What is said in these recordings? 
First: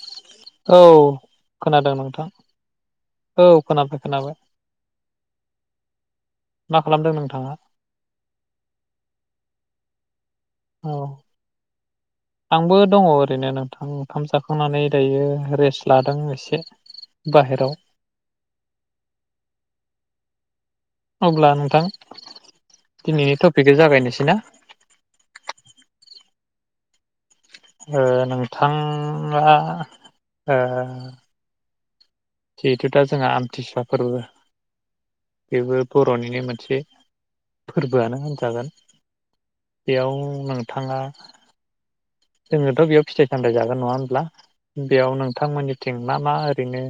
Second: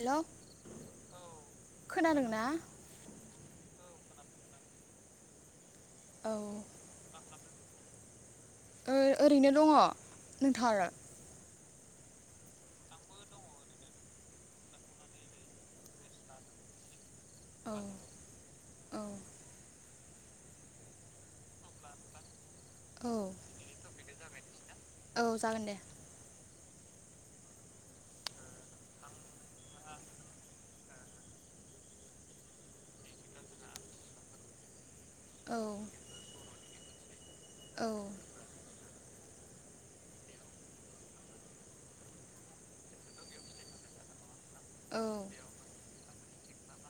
हेल' औ खोनादों नोंथां खोनादोंना औ खोनाफो। खोनाबाय औ मा खालामदों नोंथाङा? ओ ओरैनो दङ। औ नोंथांआलाय? आंबो दङ ओरैनो नोंथां ओंखाम जाखांनानै दायो रेस्ट लादों एसे। बाहेराव औ औ अब्ला नोंथां औ दिनैनि टपिक [unintelligible] जागायनोसै ना? औ जागोन दे ओ नोंथाङा ओ जिहेथु दा जोंहा आमथिसुवा फोरबो औ बेबो बर'निनो मोनसे औ फोरबोआनो होनजागोन। बेयाव नोंथाङा जोंनोथ बेयाव फिथाइ सामथाइ जागोन नङा होनब्ला? औ बेयाव नोंथांमोननिथिं मा मा ओरैनो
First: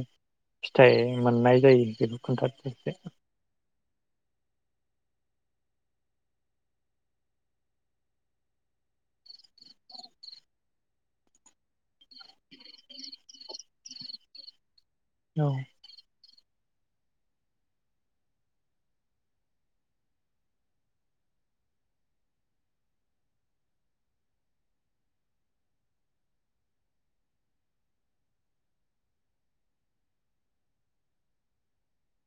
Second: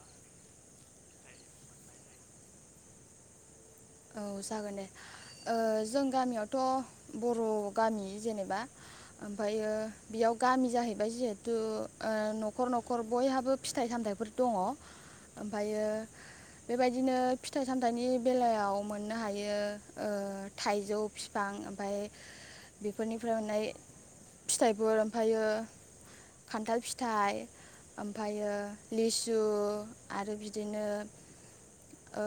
फिथाइ मोननाय जायो बेखौ खोनथादो दे औ जागोन दे ओ जों गामियावथ' बर' गामि जेनेबा ओमफ्रायो बेयाव गामि जाहैबाय जिहेथु ओ नखर नखर बयहाबो फिथाइ सामथाइफोर दङ। औ ओमफायो बेबायदिनो फिथाइ सामथाइनि बेलायाव मोननो हायो ओ थाइजौ फिफां ओमफाय, बेफोरनिफ्राय मोननाय फिथाइफोर, ओमफायो खान्थाल फिथाइ ओमफायो लिसु आरो बिदिनो ओ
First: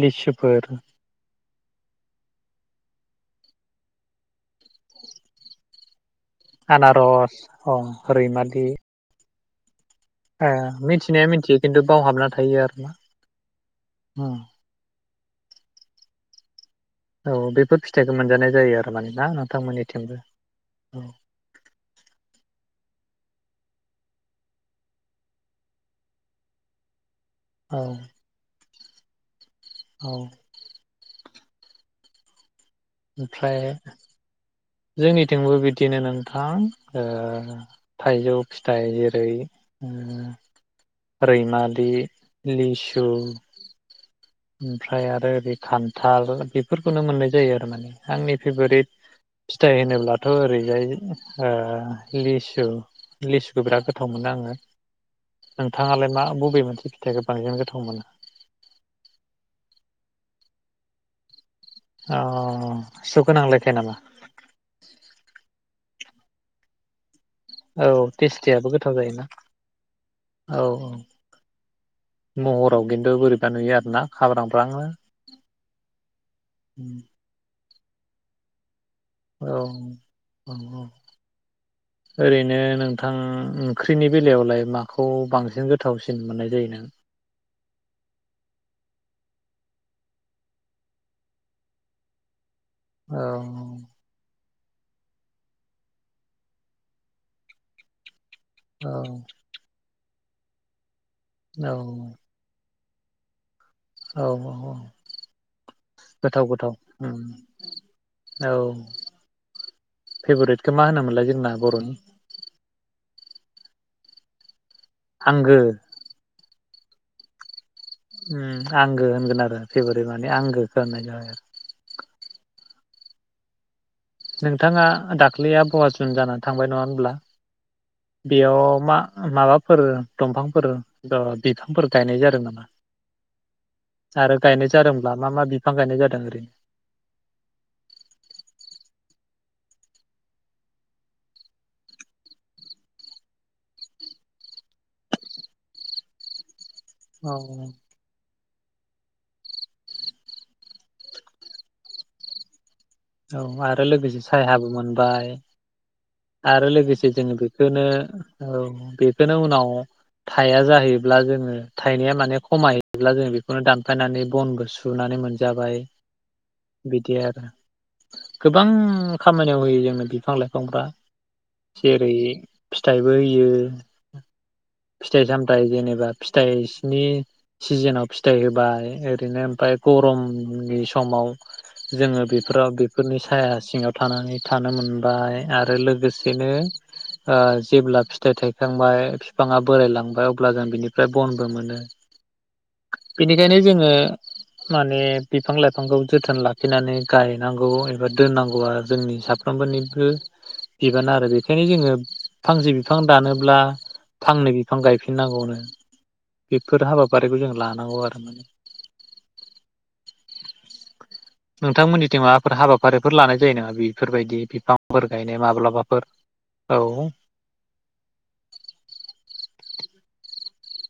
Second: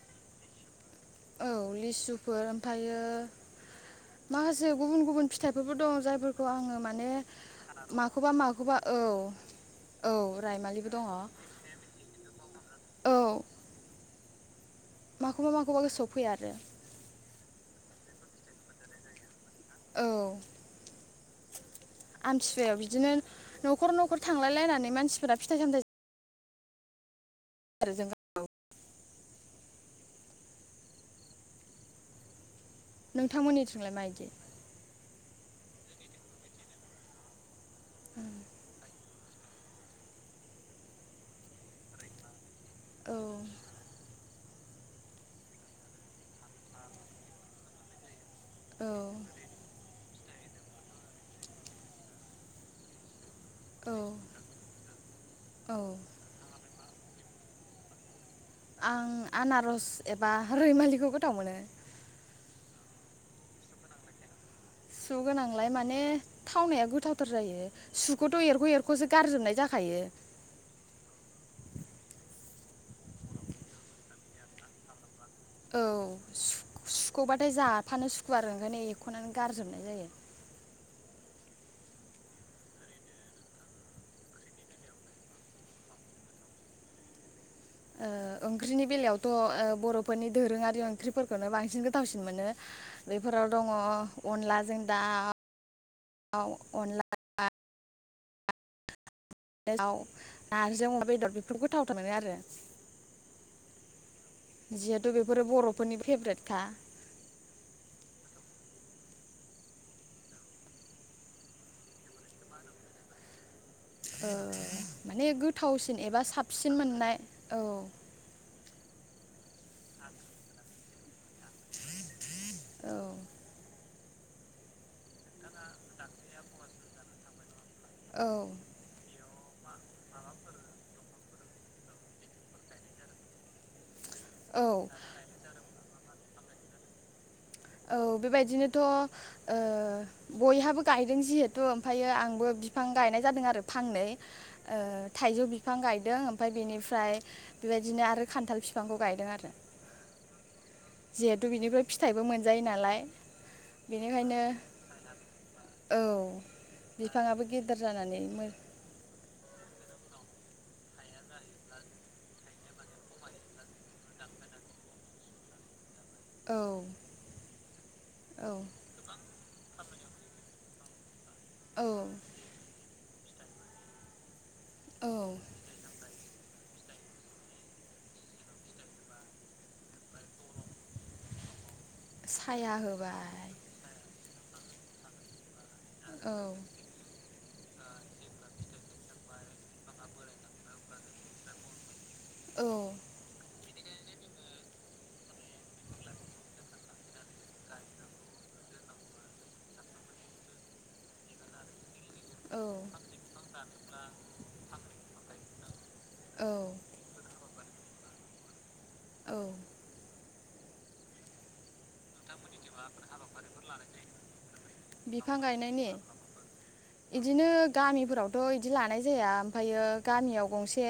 लिसुफोर औ लिसुफोर ओमफायो माखासे गुबुन गुबुन फिथाइफोरबो दं जायफोर ओ आङो माने आनारस अ माखौबा रैमालि माखौबा, औ। औ ओ रायमालिबो दङ मिथिनाया औ मिथियो खिन्थु बावहाबना थायो आरो ना। [unintelligible] माखौबा माखौबा गोसोआव फैया आरो औ बेफोर फिथाइखौ मोनजानाय जायो आरो माने ना? औ नोंथांमोननिथिंबो ओम। आमथिसुवायाव बिदिनो नखर नखर थांलायलायनानै मानसिफोरा फिथाइ सामथाइ औ। आरो जों औ। ओमफ्राय नोंथांमोननिथिंलाय माइदि? जोंनिथिंबो बिदिनो नोंथां ओ थाइजौ फिथाइ [unintelligible] उम रैमालि, लिसु औ ओमफ्राय आरो बै खान्थाल बेफोरखौनो मोननाय जायो आरो माने आंनि औ फेभरिट फिथाइ होनोब्ला दाथ' ओरैजाय ओ लिसु लिसुखौ बिराद औ गोथाव मोनो आङो। औ नोंथाङालाय मा बबे मोनसे फिथायाइखौ बांसिन गोथाव मोनो? आं आनारस एबा रैमालिखौ गोथाव मोनो। अ सु गोनांलायखाय नामा? लाय माने थावनाया गोथाव [unintelligible] जायो औ सुखौथ एरख टेस्टियाबो गोथाव एरखसो जायोना गारजोबनाय जाखायो। औ महराव खिन्थु बोरैबा नुयो आरोना खाब्रांब्रांनो औ सुखबाथाय जा। फानो सु आरो ओंखायनो ए औ औ औ। ओरैनो नोंथां ओंख्रिनि बेलायावलाय माखौ बांसिन गोथावसिन मोननाय जायो नों? ओ ओंख्रिनि बेलायावथ ओ बर'फोरनि दोरोङारि ओंख्रिफोरखोनो बांसिन गोथावसिन मोनो। औ बेफोराव दङ अनला जों दाव अनला औ। [unintelligible] बेदार बेफोर औ गोथाव मोनो आरो। औ औ औ जिहेथु बेफोरो बर'फोरनि गोथाव फेभरेटखा गोथाव उम औ। फेभरायेटखौ मा होनोमोनलाय जोंना बर'नि। ओ। माने आंगो गोथावसिन एबा साब सिन मोननाय औ। उम आंगो होनगोन आरो फेभरेट माने आंगोखौ होननाय जाबाय आरो। औ। नोंथाङा दाख्लैया आभावा जुन जानानै थांबाय नङा होनब्ला औ बेयाव मा माबा फोर दंफांफोर बिफांफोर गायनाय जादों नामा? आरो गायनाय औ जादोंब्ला मा मा बिफां गायनाय जादों? ओरैनो औ बेबायदिनोथ ओ बयहाबो गायदों जिहेथु ओमफायो आंबो बिफां गायनाय जादों आरो फांनै ओ थाइजौ बिफां गायदों ओमफाय बेनि ओमफाय बेबायदिनो आरो। खान्थाल फिफांबो गायदों आरो जिहेतु बिनिबो फिथाइबो मोन जायो नालाय। औ आरो लोगोसे सायहाबो मोनबाय औ आरो लोगोसे जोङो बिफाङाबो गेदेर बेखोनो जानानै मो औ बे बेखोनो उनाव थाया जाहैब्ला जोङो थाइनाया माने खमायैयोब्ला जों बेखोनो दानफायनानै बनबो सुनानै मोनजाबाय। औ बिदि आरो। औ गोबां। खामानियाव होयो जोंनो बिफां लाइफांफ्रा औ जेरै फिथाइबो होयो फिथाइ औ सामथाइ जेनेबा फिथाइनि सिजोनाव फिथाइ होबाय ओरैनो ओमफाय गरमनि समाव जोङो साया बेफोराव बेफोरनि साया होबाय सिङाव थानानै थानो मोनबाय आ आरो औ लोगोसेनो ओ जेब्ला फिथाइ थायखांबाय बिफाङा बोरायलांबाय अब्ला जों बिनिफ्राय बनबो मोनो। औ बेनिखायनो जोङो माने बिफां लाइफांखौ जोथोन लाखिनानै गायनांगौ। औ एबा दोननांगौ जोंनि साफ्रोमबोनिबो गो बिबान आरो बेनिखायनो जोङो औ फांसे बिफां दानोब्ला फांनै बिफां गायफिन दोनांगौनो। औ बेफोर हाबाफारिखौ जों ला आगर औ नोंथांमोननिथिं मा हाबाफारिफोर लानाय जायो नङा बेफोरबायदि बिफांफोर बिफां गायनाय माब्लाबाफोर गायनायनि औ। इदिनो गामिफोरावथ' इदि लानाय जाया ओमफायो गामियाव गंसे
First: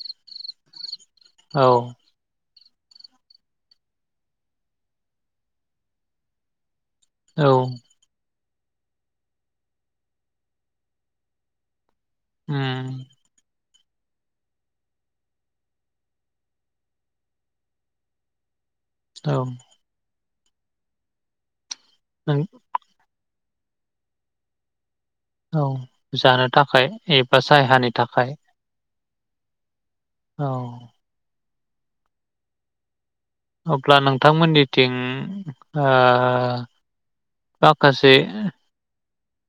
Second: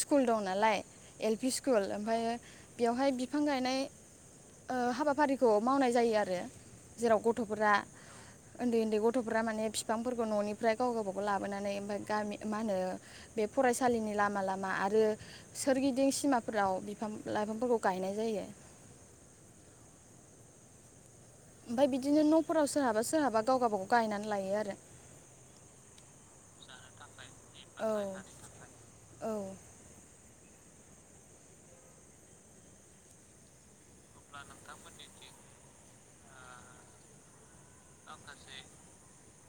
स्कुल दं नालाय। एल पि स्कुल ओमफ्रायो बेवहाय बिफां गायनाय ओ हाबाफारिखौ मावनाय जायो आरो। जेराव औ गथ'फोरा ओन्दै ओन्दै गथ'फोरा माने बिफांफोरखौ ननिफ्राय गाव गावबागाव लाबोनानै ओमफाय गामि मा होनो उम बे फरायसालिनि लामा लामा आरो सोरगिदिं सिमाफोराव बिफां लाइफांफोरखौ गायनाय जायो। औ ओमफाय बिदिनो न'फोराव सोर सोरहाबा सोरहाबा गाव गावबागाव गायनानै लायो आरो। औ जानो थाखाय एब बा औ सायहानि थाखाय औ औ अब्ला नोंथांमोननिथिं ओ माखासे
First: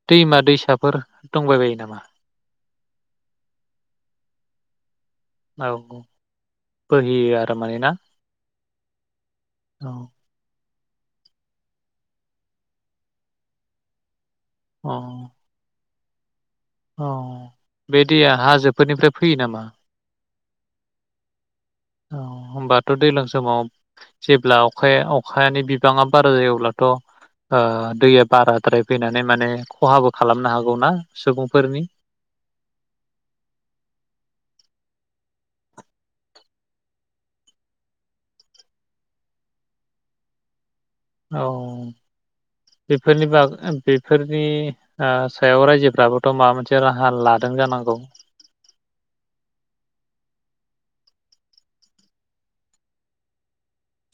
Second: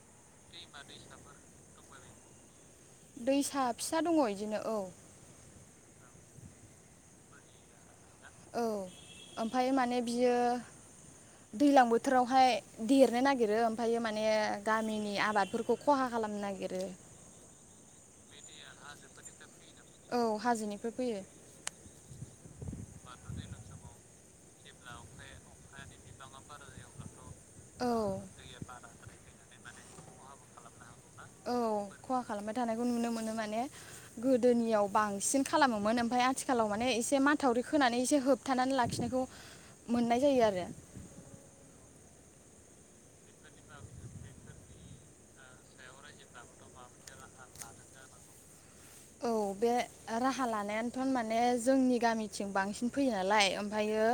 दैमा दैसाफोर दंबायबायो नामा? दैसा फिसा दङ इदिनो औ। औ बोहैयो आरो माने ना औ ओमफाय औ माने बियो दैलां बोथोरावहाय देरनो नागिरो ओमफायो माने ने गामिनि आबादफोरखौ खहा खालामनो नागिर अ बे दैया हाजोफोरनिफ्राय फैयो नामा? औ हाजोनिफ्राय फैयो। औ होमबाथ दैज्लां समाव जेब्ला अखाया अखानि बिबाङा बारा जायो अब्लाथ ओ औ दैया बाराद्राय फैनानै माने खहाबो खालामनो हागौ ना? औ खहा खालामबाय थानायखौ नुनो मोनो माने गोदोनियाव बांसिन खालामोमोन ओमफ्राय आथिखालाव माने एसे माथावरि खोनानै एसे होबथानानै लाखिनायखौ मोननाय जायो आरो औ बेफोरनि बाग बेफोरनि ओ सायाव रायजोफ्राबोथ माबा मोनसे राहा लादों जानांगौ औ बे राहा लानायानोथ माने जोंनि गामिथिं बांसिन फैयो नालाय ओमफ्रायो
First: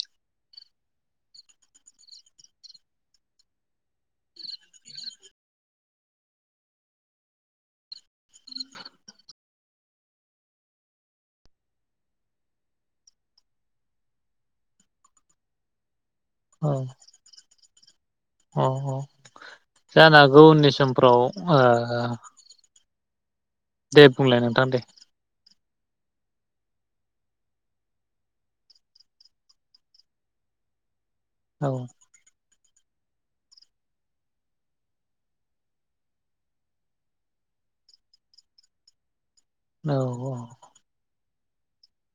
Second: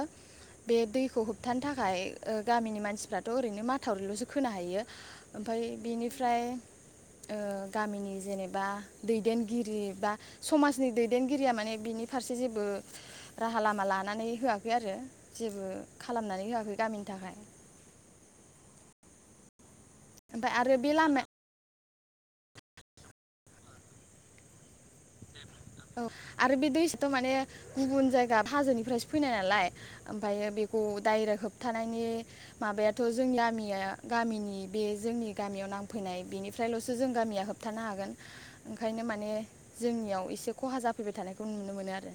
बे दैखौ होबथानो थाखाय ओ गामिनि मानसिफ्राथ ओरैनो माथावरिलसो खोनो हायो ओमफ्राय बेनिफ्राय ओ गामिनि जेनेबा दैदेनगिरि गिरि बा समाजनि दैदेनगिरिया माने बिनि फारसे जेबो राहा लामा लानानै होआखै आरो जेबो खालामनानै होआखै औ गामिनि थाखाय औ औ जानो हागौ ओमफ्राय उननि आरो बे लामा समफ्राव ओ दे बुंलाय नोंथां दे औ आरो बे दैसायाथ माने गुबुन जायगा हाजोनिफ्रायसो फैनाय नालाय ओमफ्रायो बेखौ डाइरेक्ट औ होबथानायनि माबायाथ जोंनि गामिया गामिनि बे जोंनि गामियाव नांफैनाय बेनिफ्रायलसो जों गामिया होबथानो हागोन ओंखायनो माने औ औ फैबाय थानायखौ नुनो मोनो आरो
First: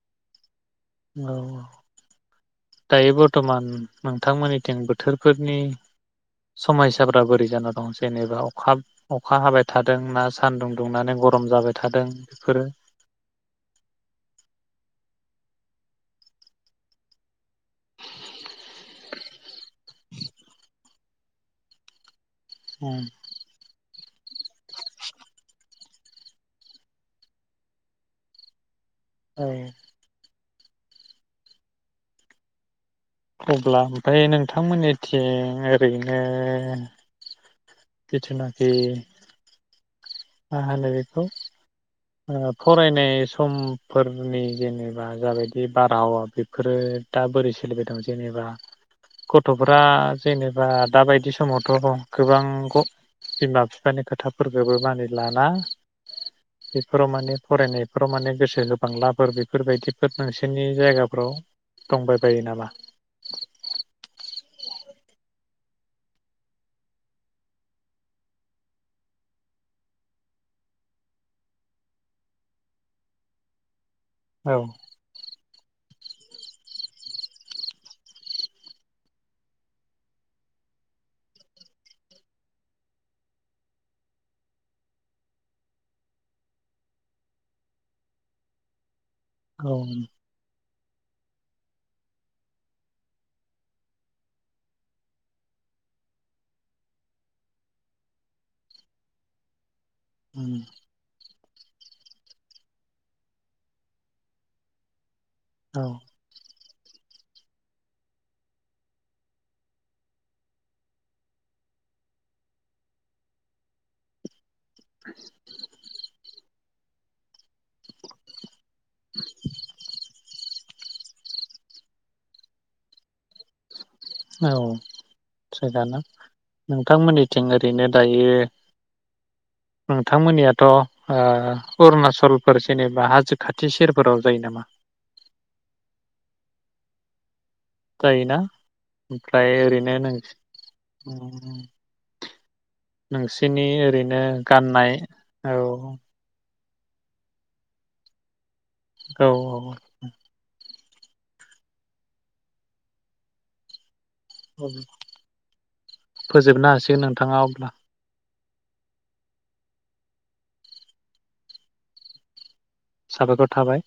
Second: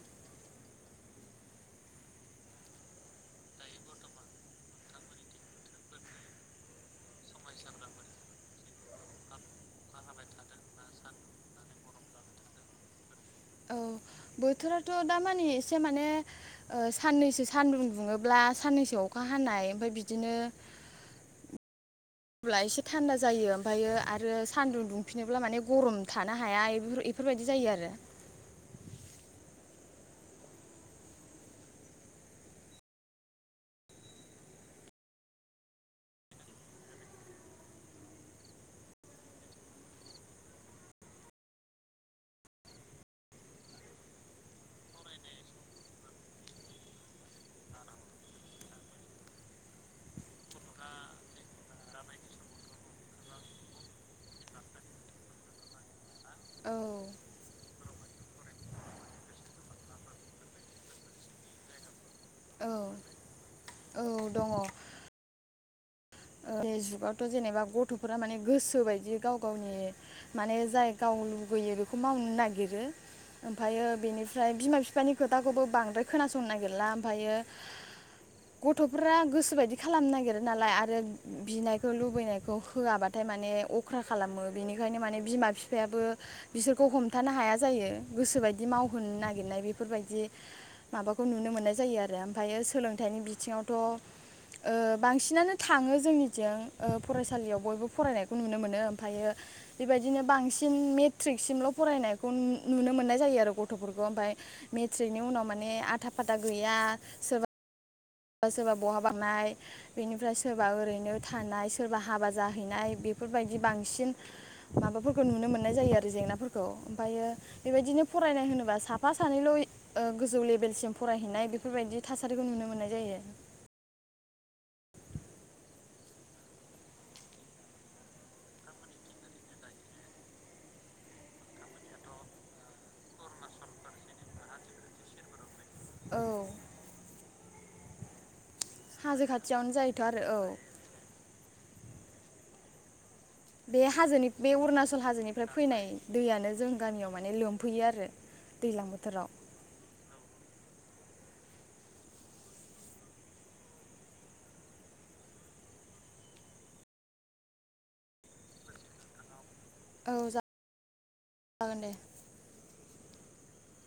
औ औ दायो बर्थमान नोंथांमोननिथिं बोथोरफोरनि समयसाफोरा बोरै जाना दं जेनेबा अखा अखा हाबाय थादों ना सानदुं दुंनानै गरम जाबाय थादों बेफोरो औ बोथोराथ दामानि एसे माने ओ साननैसो सानदुं दुङोब्ला साननैसो अखा हानाय ओमफ्राय बिदिनो अब्ला एसे थान्दा औ जायो ओमफ्रायो आरो सान्दुं दुंफिनोब्ला माने गरम थानो हाया इफोरबायदि जायो आरो औ अब्ला ओमफ्राय नोंथांमोननिथिं ओरैनो जिथुनाखि मा होनो बेखौ ओ फरायनाय समफोरनि जेनेबा जाबायदि बारहावा बेफोरो दा बोरै सोलिबाय दं जेनेबा गथफ्रा जेनेबा दाबायदि समावथ गोबां बिमा बिफानि खोथाफोरखौबो मानिलाना औ बेफोराव माने फरायनाय बेफोराव माने गोसो गोबांलाफोर बेफोरबायदिफोर नोंसोरनि जायगाफ्राव दंबाय औ औ दङ जुगावथ जेनेबा गथफोरा माने गोसो बायदि गाव गावनि माने जाय गाव लुगैयो बेखौ मावनो नागिरो ओमफ्रायो बेनिफ्राय औ बिमा बिफानि खोथा खौबो बांद्राय खोनासंनो नागिरला ओमफ्रायो गथफोरा गोसोबायदि खालामनो नागिरो नालाय आरो बिनायखौ लुबैनायखौ होआबाथाय माने अख्रा खालामो बेनिखायनो माने बिमा बिफायाबो बिसोरखौ हमथानो हाया जायो गोसोबादि माव होननो नागिरनाय औ बेफोरबायदि माबाखौ नुनो मोननाय जायो आरो ओमफायो सोलोंथाइनि बिथिङावथ ओ बांसिनानो थाङो। जोंनिथिं ओ फरायसालियाव बयबो फरायनायखौ नुनो मोनो ओमफायो। बेबायदिनो बांसिन मेट ट्रिक सिमल' फरायनायखौ नुनो मोननाय जायो आरो गथफोरखौ ओमफाय मेट्रिक। उनाव माने औ आथा फाथा। गैया सोरबा। सोरबा सोरबा बहा बाबनाय बेनिफ्राय सोरबा ओरैनो थानाय सोरबा हाबा जाहैनाय बेफोरबायदि बांसिन। माबाफोरखौ नुनो मोननाय जायो आरो जेंनाफोरखौ खौ ओमफायो। बेबायदिनो फरायनाय होनोबा साफा सानैल' ओ गोजौ लेभेल। सिम फरायहैनाय बेफोर बायदि थासारिखौ नुनो मोननाय। जायो। औ थिगानो नोंथांमोननिथिं ओरैनो दायो नोंथांमोननियाथ अरुणचलफोर जेनेबा हाजो खाथि सेरफोराव जायो नामा। औ। गायो ना। हाजो ओमफ्राय खाथियावनो ओरैनो जायोथ' नों आरो औ उम। बे ओरैनो हाजोनि बे गाननाय अरुणचल हाजोनिफ्राय औ फैनाय दैयानो जों गामियाव माने लोमफैयो आरो। दैज्लां बोथोराव औ-औ। फोजोबनो हासिगोन नोंथाङा अब्ला। औ जागोन दे। सााबायखर थाबाय।